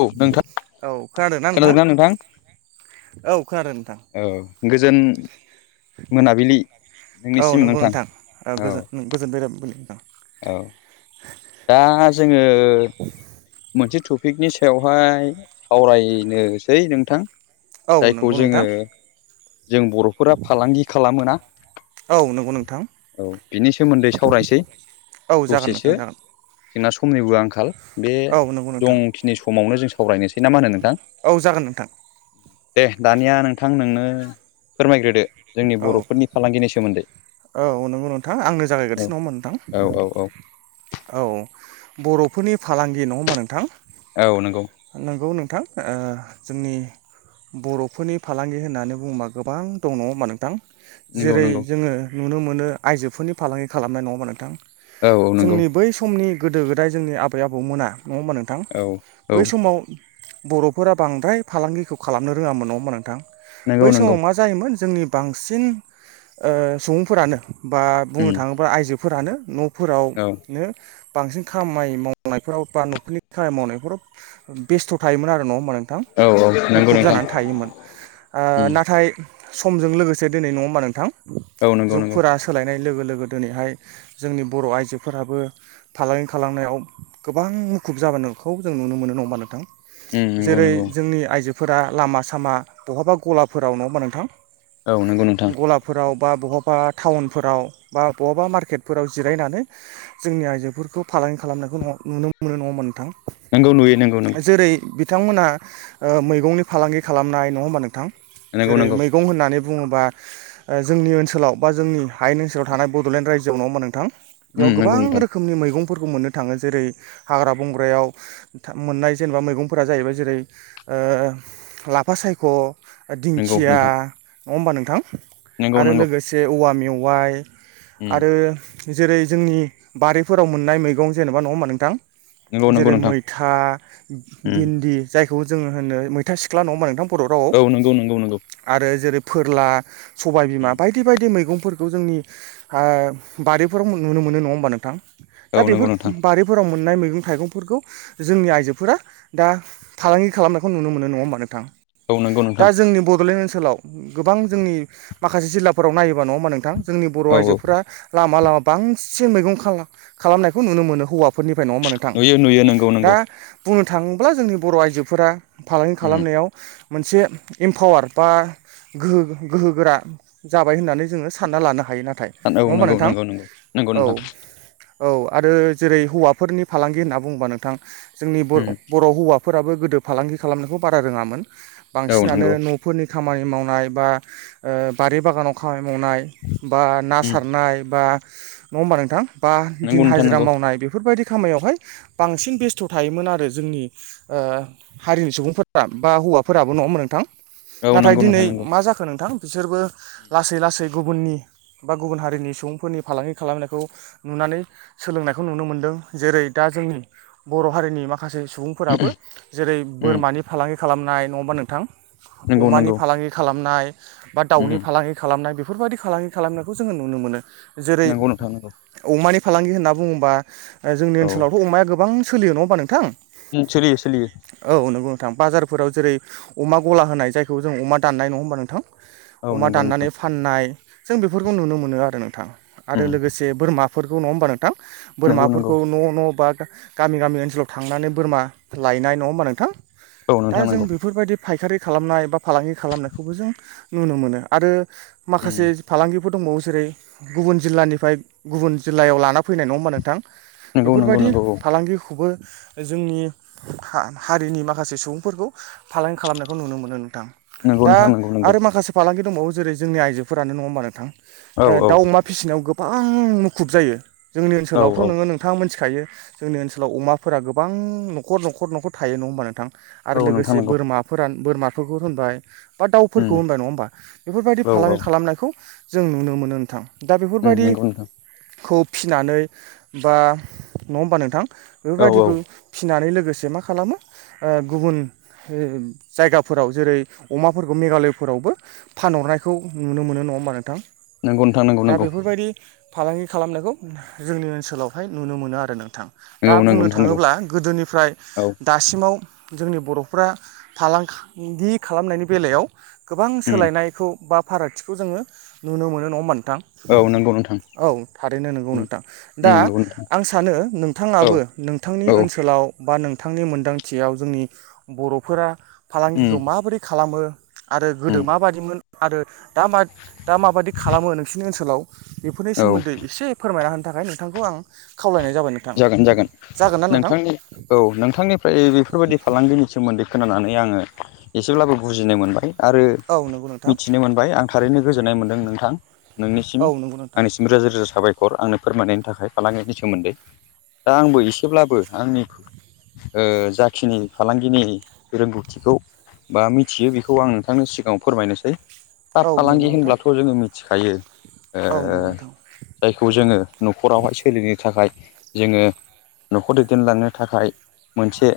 औ नोंथां औ खोनादोंना खोनादों ना नोंथां। औ खोनादों नोंथां औ गोजोन। मोनाबिलि औ नोंनिसिम नंगौ नोंथां ओ औ। गोजोन गोजोन बेराबलि नोंथां औ। दा जोङो। मोनसे टपिकनि सायावहाय सावरायनोसै नोंथां। औ जायखौ नंगौ जोङो नोंथां जों बर'फोरा फालांगि खालामोना। औ नंगौ नोंथां औ बिनि सोमोन्दै सावरायसै औ जागोन नोंथां दसेसो। जागोन जोंना समनिबो आंखाल बे। औ नंगौ नोंथां। खमावनो जों सावरायनोसै। ना मा होनो नोंथां औ जागोन नोंथां। दे दानिया नोंथां नोंनो फोरमायग्रोदो जोंनि औ बर'फोरनि फालांगिनि सोमोन्दै। औ नंगौ नोंथां आंनो औ जागायगोरनोसै नङा होनबा औ औ औ नोंथां औ। बर'फोरनि फालांगि नङा होमबा नोंथां। औ नंगौ। नोथां जोंनि बर'फोरनि फालांगि होननानै बुङोबा गोबां दङ' हा नोंथां नंगौ जेरै नंगौ जोङो नुनो मोनो आइजोफोरनि फालांगि खालामनाय नङा होनबा नोंथां। औ औ नंगौ जोंनि बै समनि गोदो गोदाय जोंनि आबै आबौमोना। नङा होमबा नोंथां औ औ बै समाव बर'फोरा बांद्राय फालांगिखौ खालामनो रोङामोन नङा होनबा नोंथां नंगौ बै नंगौ समाव मा जायोमोन जोंनि बांसिन ओ सुबुंफोरानो बा बुंनो उम थाङोब्ला आइजोफोरानो न' औ फोरावनो बांसिन खामानि मावनायफोराव बा न'खरनि खामानि मावनायफोराव बेस्थ' थायोमोन आरो नङा होमबा नोंथां औ औ नोंथां नंगौ मुखुब नोंथां जानानै थायोमोन उम नाथाय सम जों लोगोसे दिनै नङा होमबा नोंथां औ नंगौ नंगौ जुगफोरा सोलायनाय लोगो लोगो दिनैहाय जोंनि बर' आइजोफोराबो फालांगि खालामनायाव गोबां मुखुब जाबोनो खौ जों नुनो मोनो नङा होनबा नोंथां उम नंगौ जेरै नंगौ जोंनि आइजोफोरा लामा सामा बहाबा गलाफोराव नङा मा होनबा नोंथां? औ नंगौ नोंथां गलाफोराव बा बहबा टाउनफोराव बा बहाबा मार्केटफोराव जिरायनानै जोंनि आइजोफोरखौ फा लांगि खालामनायखौ नुनो मोनो नङा होनबा नोंथां नंगौ नुयो नंगौ नंगौ जेरै बिथांमोना ओ मैगंनि फालांगि खालामनाय नङा होमबा नोंथां नंगौ जेरै नंगौ मैगं होनना होननानै बुङोबा ओ जोंनि ओनसोलाव बा जोंनि हायेन ओनसोलाव थानाय बड'लेण्ड रायजोआव नङा होनबा नोंथां उम बेयाव नंगौ गोबां नोंथां रोखोमनि मैगं फोरफोरखौ मोननो थाङो जेरै हाग्रा बंग्रायाव मोननाय जेनेबा मैगंफोरा जाहैबाय जेरै ओ लाफा सायख' नंगौ दिंखिया नोंथां नङा होमबा नोंथां नंगौ आरो नंगौ लोगोसे औवा मेवाइ। उम आरो जेरै जोंनि बारिफोराव मोननाय मैगं जेनेबा नङा होमबा नोंथां। नंगौ नंगौ जेरै नोंथां मैथा उम भिन्दि जाय खौ जोङो होनो मैथा सिख्ला नङा होमबा नोंथां बर' रावआव औ नंगौ नंगौ नंगौ आरो जेरै फोरला। सबायबिमा उम बायदि बायदि मैगं। फोरखौ जोंनि हा बारिारिफोराव नुनो मोनो नङा होमबा नोंथां। औ दा नंगौ बेफोर नोंथां बारिफोराव मोन मोननाय मैगं थाइगंफोरखौ जोंनि आइजोफोरा दा फालांगि खालामनायखौ नुनो मोनो नङा होनबा नोंथां। औ नंगौ नोंथां दा जोंनि बड'लेण्ड ओनसोलाव गोबां जोंनि माखासे जिल्लाफोराव नायोबा नङा होनबा नोंथां जोंनि बर' औ औ आइजोफोरा लामा लामा। बांसिन मैगं खा खालामनायखौ नुनो मोनो हौवाफोरनिफ्राय नङा होनब नोंथां नुयो नुयो नंगौ दा नंगौ बुंनो थाङोब्ला जोंनि बर' आइजोफोरा फालांगि उम खालामनायाव मोनसे इमपावार बा गोहो गोहो गोरा जाबाय होननानै जोङो सानना लानो हायो नाथाय औ नंगौ नङा होमबा नंगौ नोंथां नंगौ नंगौ औ। नोंथां औ आरो जेरै हौवाफोरनि फालांगि होनना बुङोबा नोंथां जोंनि बर उम बर' हौवा। फोराबो गोदो फालांगि खालामनायखौ बारा रोङामोन औ बांसिनानो नंगौ न'फोरनि खामानि खामानि मावनाय बा ओ बारि बागानाव खामानि मावनाय बा ना उम सारनाय बा नङा होमबा नोंथां बा नंगौ दिन नोंथां हाजिरा नंगौ मावनाय बेफोरबायदि खामयावहाय बांसिन बेस्थ' थायोमोन आरो जोंनि ओ हारिनि सुबुंफोरा बा हौवाफोराबो नङामोन होनबा नोंथां औ नाथाय नंगौ नोंथां दिनै नंगौ मा जाखो नोंथां। बिसोरबो लासै लासै गुबुननि बा गुबुन हारिनि सुबुंफोरनि फालांगि खालामनायखौ नुनानै सोलोंनायखौ नुनो मोनदों जेरै दा जोंनि बर' हारिनि मा माखासे सुबुंफोराबो जेरै उम बोरमानि फालांगि खालामनाय नङाबा नोंथां। नंगौ अमानि नंगौ। फालांगि खालामनाय बा दाउनि उम फालांगि खालामनाय बेफोरबायदि फालांगि खालामनायखौ जोङो नुनो मोनो। जेरै नंगौ नोंथां नंगौ अमानि फालांगि होनना बुङोबा ओ जोंनि औ ओनसोलावथ' अमाया गोबां सोलियो नङाबा नोंथां। सोलियो सोलियो। औ नंगौ नोंथां बाजारफोराव जेरै अमा गला होनाय जायखौ जों अमा दाननाय नङा होनबा नोंथां। औ अमा नंगौ नोंथां दाननानै फाननाय जों बेफोरखौ नुनो मोनो आरो नोंथां आरो उम लोगोसे बोरमा फोरखौ नङा होमबा नोंथां नंगौ नंगौ बोरमाफोरखौ न' न' बा गामि गामि ओनसोलाव थांनानै बोरमा लायनाय नङा होमबा नोंथां औ दा नोंथां जों नंगौ बेफोरबायदि फायखारि खालामनाय बा फालांगि खालामनायखौबो जों नुनो मोनो आरो उम माखासे फालांगि फोर दंबावो जेरै गुबुन जिल्लानिफ्राय गुबुन जिल्लायाव लाना फैनाय नङा होमबा नोंथां। नंगौ नंगौ बेफोरबायदि नंगौ औ फालांगिखौबो जोंनि हा हारिनि माखासे सुबुंफोरखौ फालांगि खालामनायखौ नुनो मोनो नोंथां। नंगौ दा नोंथां नंगौ नंगौ आरो माखासे फालांगि दंबावो जेरै जोंनि आइजोफोरानो नङा होमबा नोंथां। औ ओ औ दाउ अमा फिसिनायाव गोबां मुखुब जायो जोंनि औ ओनसोलावथ' औ नोङो नोंथां मोन थायो जोंनि ओनसोलाव अमाफोरा गोबां न'खर न'खर न'खर थायो नङ होमबा नोंथां। आरो औ नोंथां लोगोसे नंगौ बोरमाफोर बोरमाफोरखौ होनबाय बा दाउफोरखौ उम होनबाय नङा होमबा बेफोरबायदि औ औ फालांगि खालामनायखौ जों नुनो मोनो नोंथां। दा उम नंगौ नोंथां बेफोरबायदिखौ फिनानै बा नङा होमबा नोंथां। औ औ बेफोरबायदिखौ फिनानै लोगोसे मा खालामो ओ गुबुन जायगाफोराव जेरै अमाफोरखौ मेघालयफोरावबो फानहरनायखौ नुनो मोनो नङा होमबा नोंथां। नंगौ नोंथां नांगौ दा नंगौ। बेफोरबायदि फालांगि खालामनायखौ जोंनि ओनसोलावहाय नुनो मोनो आरो नोंथां। दा नंगौ नंगौ बुंनो नोंथां नंगौ थाङोब्ला गोदोनिफ्राय औ दासिमाव जोंनि बर'फ्रा फालांगि खालामनायनि बेलायाव गोबां उम सोलायनायखौ बा फारागथिखौ जोङो नुनो मोनो होनबा नोंथां औ नंगौ नोंथां औ थारैनो नंगौ उम नोंथां उम दा नंगौ नोंथां आं सानो नोंथाङाबो औ नोंथांनि औ ओनसोलाव बा नोंथांनि मोनदांथियाव जोंनि बर'फोरा उम फालांगिखौ माबोरै खालामो आरो गोदो उम माबायदिमोन आरो दा माबादि खालामो नोंसिोरनि ओनसोलाव बेफोरनि औ सोमोन्दै एसे फोरमायना होनो थाखाय नोंथांखौ आं खावलायनाय जाबाय नोंथां जागोन जागोन जागोन ना नोंथां नोंथांनि औ नोंथांनिफ्राय बेफोरबायाददि फालांगिनि सोमोन्दै खोनानानै आङो एसेब्लाबो बुजिनो मोनबाय आरो औ नंगौ नोंथां मिथिनो मोनबाय आं थारैनो गोजोननाय मोनदों नोंथां नोंनिसिम औ नंगौ नोंथां आंनिसिम रोजा रोजा साबायखर आंनो फोरमायनायनि थाखाय फालांगिनि सोमोन्दै। दा आंबो एसेब्लाबो आंनि जाखिनि फालांगिनि रोंगौथिखौ बा मिथियो बेखौ आं नोंथांनि सिगाङाव फोरमायनोसै दा औ फालांगि नंगौ नोंथां होनब्लाथ' जोङो मिथिखायो ओ औ नंगौ नोंथां जायखौ जोङो न'खरावहाय सोलिनो थाखाय जोङो न'खौर दैदेनलांनो थाखाय मोनसे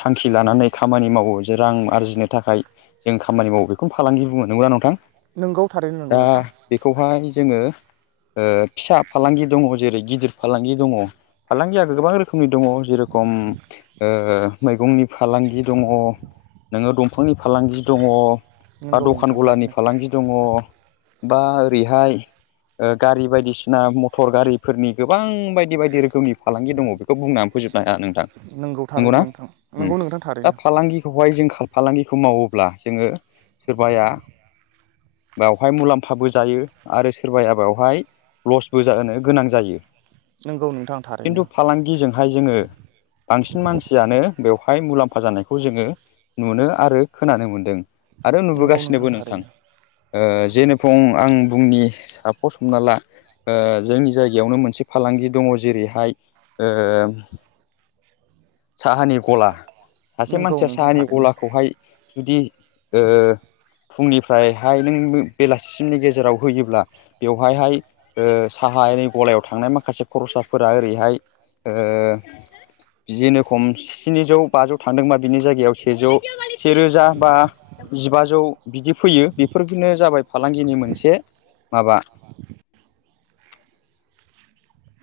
थांखि लानानै खामानि मावो जे रां आरजिनो थाखाय जों खामानि मावो बेखौनो फालांगि बुंनो नंगौ ना नोंथां नोंगौ थारैनो नंगौ दा नोंथां बेखौहाय जोङो फिसा फालांगि दङ जेरै गिदिर फालांगि दङ फालांगिया गोबां रोखोमनि दङ जेरखम मैगंनि फालांगि दङ नोङो दंफांनि फालांगि दङ बा नोंगौ दखान नोंथां गलानि थारैनो फालांगि दङ बा ओरैहाय गारि बायदिसिना मथर गारिफोरनि गोबां बायदि बायदि बायदि रोखोमनि फालांगि दङ बेखौ बुंनानै फोजोबनो हाया नोंथां। नोंगौ थारैनो नंगौनाा नोंथां नोंगौ नोंथां दा थारैनो फालांगिखौहाय जों फालांगिखौ मावोब्ला जोङो सोरबाया बेवहाय मुलाम्फाबो जायो आरो सोरबाया बेवहाय लसबो जानो गोनां जायो। नोंगौ नोंथां थारैनो खिन्थु फालांगिजोंहाय जोङो बांसिन मानसियानो बेवहाय बेाय मुलाम्फा जानायखौ जोङो नुनो आरो खोनानो मोन्दों आरो नोंगौ नुबोगासिनोबो नोंथां। थारैनो जेनेखं आं बुंनि साफर सोमना ला जोंनि जायगायावनो मोनसे फालांगि दङ जेरैहाय साहानि गला सासे नोंगौ मानसिया नोंथां साहानि थारैनो गलाखौहाय जुदिओ फुंनिफ्रायहाय नों बेलासिसिमनि गेजेराव होयोब्ला बेवहायहाय साहा बाहाय नै गलायाव थांनाय माखासे खरसाफोरा ओरैहाय बिदिनोखम स्निजौ बाजौ थांदोंबा बिनि जायगायाव सेजौ सेरोजा बा जिबाजौ बिदि फैयो बेफोरनो जाबाय फालांगिनि मोनसे माबा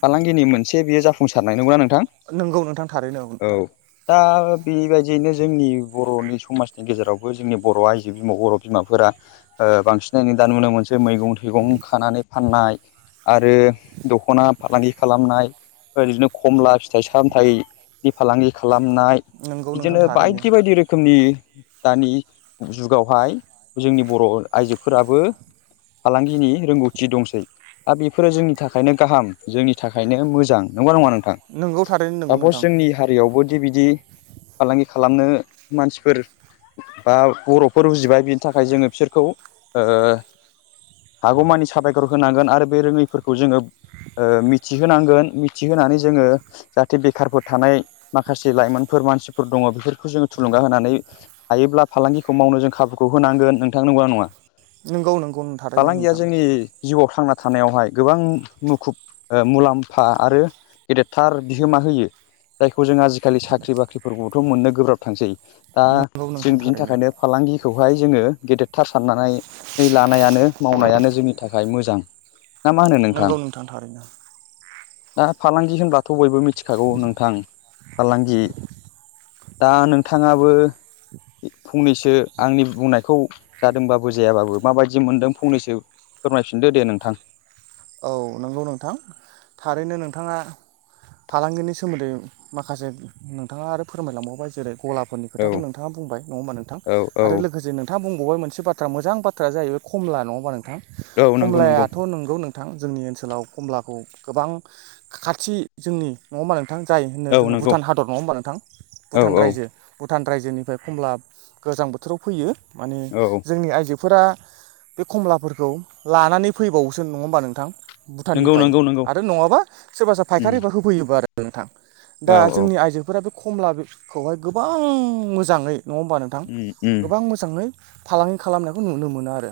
फालांगिनि मोनसे बेयो जाफुंसारनाय नङागौना नों थां नोंगौ नोंथां थारैनो औ नोंथां दा बेबायदियैनो जोंनि बरनि समाजनि गेजेरावबो जोंनि बर आइजो बिम बर बिमाफोरा ओ बांसिनानो दा नुनो मोनसै मैगं थाइगं खानानै फाननाय आरो दखना फालांगि खालामनाय ओदिनो खमला फिथाइ सामथाइनि फालांगि खालामनाय [unintelligible] फनाय नोंगौ नोंथां बिदिनो थारैनो बायदि बायदि रोखोमनि दानि जुगावहाय जोंनि बर आइजोफोराबो फालांगिनि रोंगौथि दंसै दा बेफोरो जोंनि थाखायनो गाहाम जोंनि थाखायनो मोजां नंगौना नङा नोंथां नोंगौ थारैनो नोंगौ सापस नोंथां जोंनि हारियावबोदि बिदि फालांगि खालामनो मानसिफोर बा बरफोर उजिबाय बिनि थाखाय जोङो बिसोरखौ ओ हागौमानि साबायखर होनांगोन आरो बे रोङैफोरखौ जोङो ओ मिथिहोनांगोन मिथिहोनानै जोङो जाहाथे बेखारफोर थानाय माखासे लाइमोनफोर मानसिफोर दङ। बेफोरखौ जोङो थुलुंगा होनानै हायोब्ला फालांगिखौ मावनो जों खाबुखौ होनांगोन। नोंथां नंगौना नङा? नोंगौ नोंगौ थारैनो फालांगिया नोंथां जोंनि जिउआव थांना थानायावहाय गोबां मुखुब ओ मुलाम्फा आरो गेदेरथार बिहोमा होयो। जायखौ जों आजिखालि साख्रि बाख्रिफोरखौबोथ मोननो गोब्राब थांसै दा नोंगौ जों नोंथां बिनि थारैनो थाखायनो फालांगिखौहाय जोङो गेदेर थार सारनानै लानायानो मावनायानो जोंनि थाखाय मोजां। ना मा होनो नंगौ नोंथां थारैनो। दा फालांगि होनब्लाथ बयबो मिथिखागौ नोंथां। फालांगि दा नोंथाङाबो फंनैसो आंनि बुंनायखौ जादोंबाबो जायाबाबो माबायदि मोनदों? फंनैसो फोरमायफिनदो दे नोंथां। औ नंगौ नोंथां। थारैनो नोंथाङा फालांगिनि सोमोन्दै माखासे नोंथाङा आरो फोरमायलांबावबाय जेरै गलाफोरनि औ खोथाखौ नोंथाङा बुंबाय नङा हबा नोंथां। औ औ लोगोसे नोंथाङा बुं बेयाव मोनसे बाथ्रा मोजां बाथ्रा जाहैबाय खमला नङा होमा नोंथां? औ नंगौ नंगौ खमलायाथ नोंगौ नोंथ थां जोंनि ओनसोलाव कमलाखौ गोबां खाथि जोंनि नङा होबा जा होन औ जो नंगौ भुटान हादर नङा होनबा नोंथां? औ भुटान औ रायजो भुटान रायजोनिफ्राय खमला गोजां बोथोराव फैयो। माने औ जोंनि आयजो फोरा बे खमलाफोरखौ लानानै फैबावोसो नङा होमबा नोंथां? नंगौ भुटाननिफ्राय नंगौ नंगौ आरो नङाबा सोरबा सोरबा उम फायखारिफोर होफैयोबो आरो नोंथां। दा औ औ जोंनि आइजोफोरा बे खमलाखौहाय गोबां मोजाङै नङा होमबा नोंथां। उम उम गोबां मोजाङै फालांगि खालामनायखौ नुनो मोनो आरो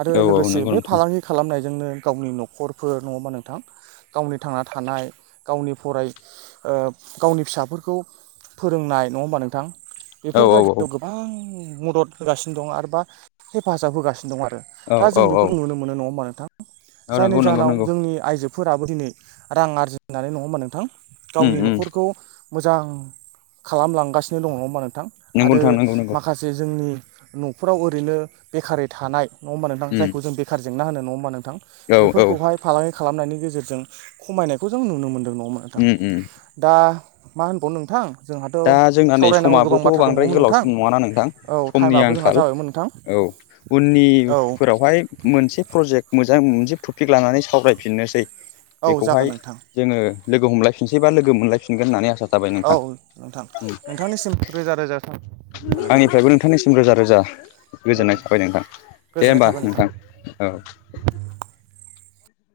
आरो औ औ लोगोसे नंगौ बे नोंथां फालांगि खालामनायजोंनो गावनि नख' रहरफोर नङबा नोंथां। गावनि थांना थानाय गावनि फराय गावनि फिसाफोरखौ फोरोंनाय नङा होमबा नोंथां? औ औ औ बेफोरबायदियाव गोबां मदद होगासिनो दं आरो बा हेफाजाब होगासिनो दं आरो औ दा औ जों औ बेफोरखौ नुनो मोनो नङा होमबा नोंथां? औ जायनि नंगौ नंगौ जाहोनाव नंगौ जोंनि आइजोफोराबो दिनै रां आरजिनानै नङामोन नोंथां। उम गावनि उम नखरखौ मोजां खालामलांगासिनो दङ नङा होनबा नों? थां नंगौ आरो नोंथां नंगौ नंगौ माखासे जोंनि नखराव ओरैनो बेखारै थानाय नङा हबा नोंथां? उम जखौ जों बेखार जेंना होनो नङा हबा नोंथां? औ औ बेफोरखौहाय फालांगि खालामनायनि गेजेरजों खमायनायखौ जों नुनो मोनदों नङा होबा नोंथां? उम उम दा मा होनबाव नोंथां जोंहाथ' दा जोंना नै सावरायनांगौ गोबां समाबोथ बाथ्रा बांद्राय दंबावोमोन गोलाव नोंथां सम नङाना नोंथां? औ समनि टाइमाबो जोंहा आंखाल जाबायमोन नोंथां उननि औ फोरावहाय मोनसे प्रजेक्ट मोजां मोनसे टपिक लानानै सावरायफिननोसै औ बेखौहाय जागोन नोंथां जोङो लोगो हमलायफिनसै बा लोगो मोनलायफिनग होननानै आसा थाबाय औ नोंथां नोंथां नोंथांनिसिम रोजा रोजा थाबाय। आंनिफ्रायबो नोंथांनिसिम रोजा रोजा औ गोजोननाय थाबाय नोंथां दे गोजोननाय होमबा थाबाय नोंथां औ।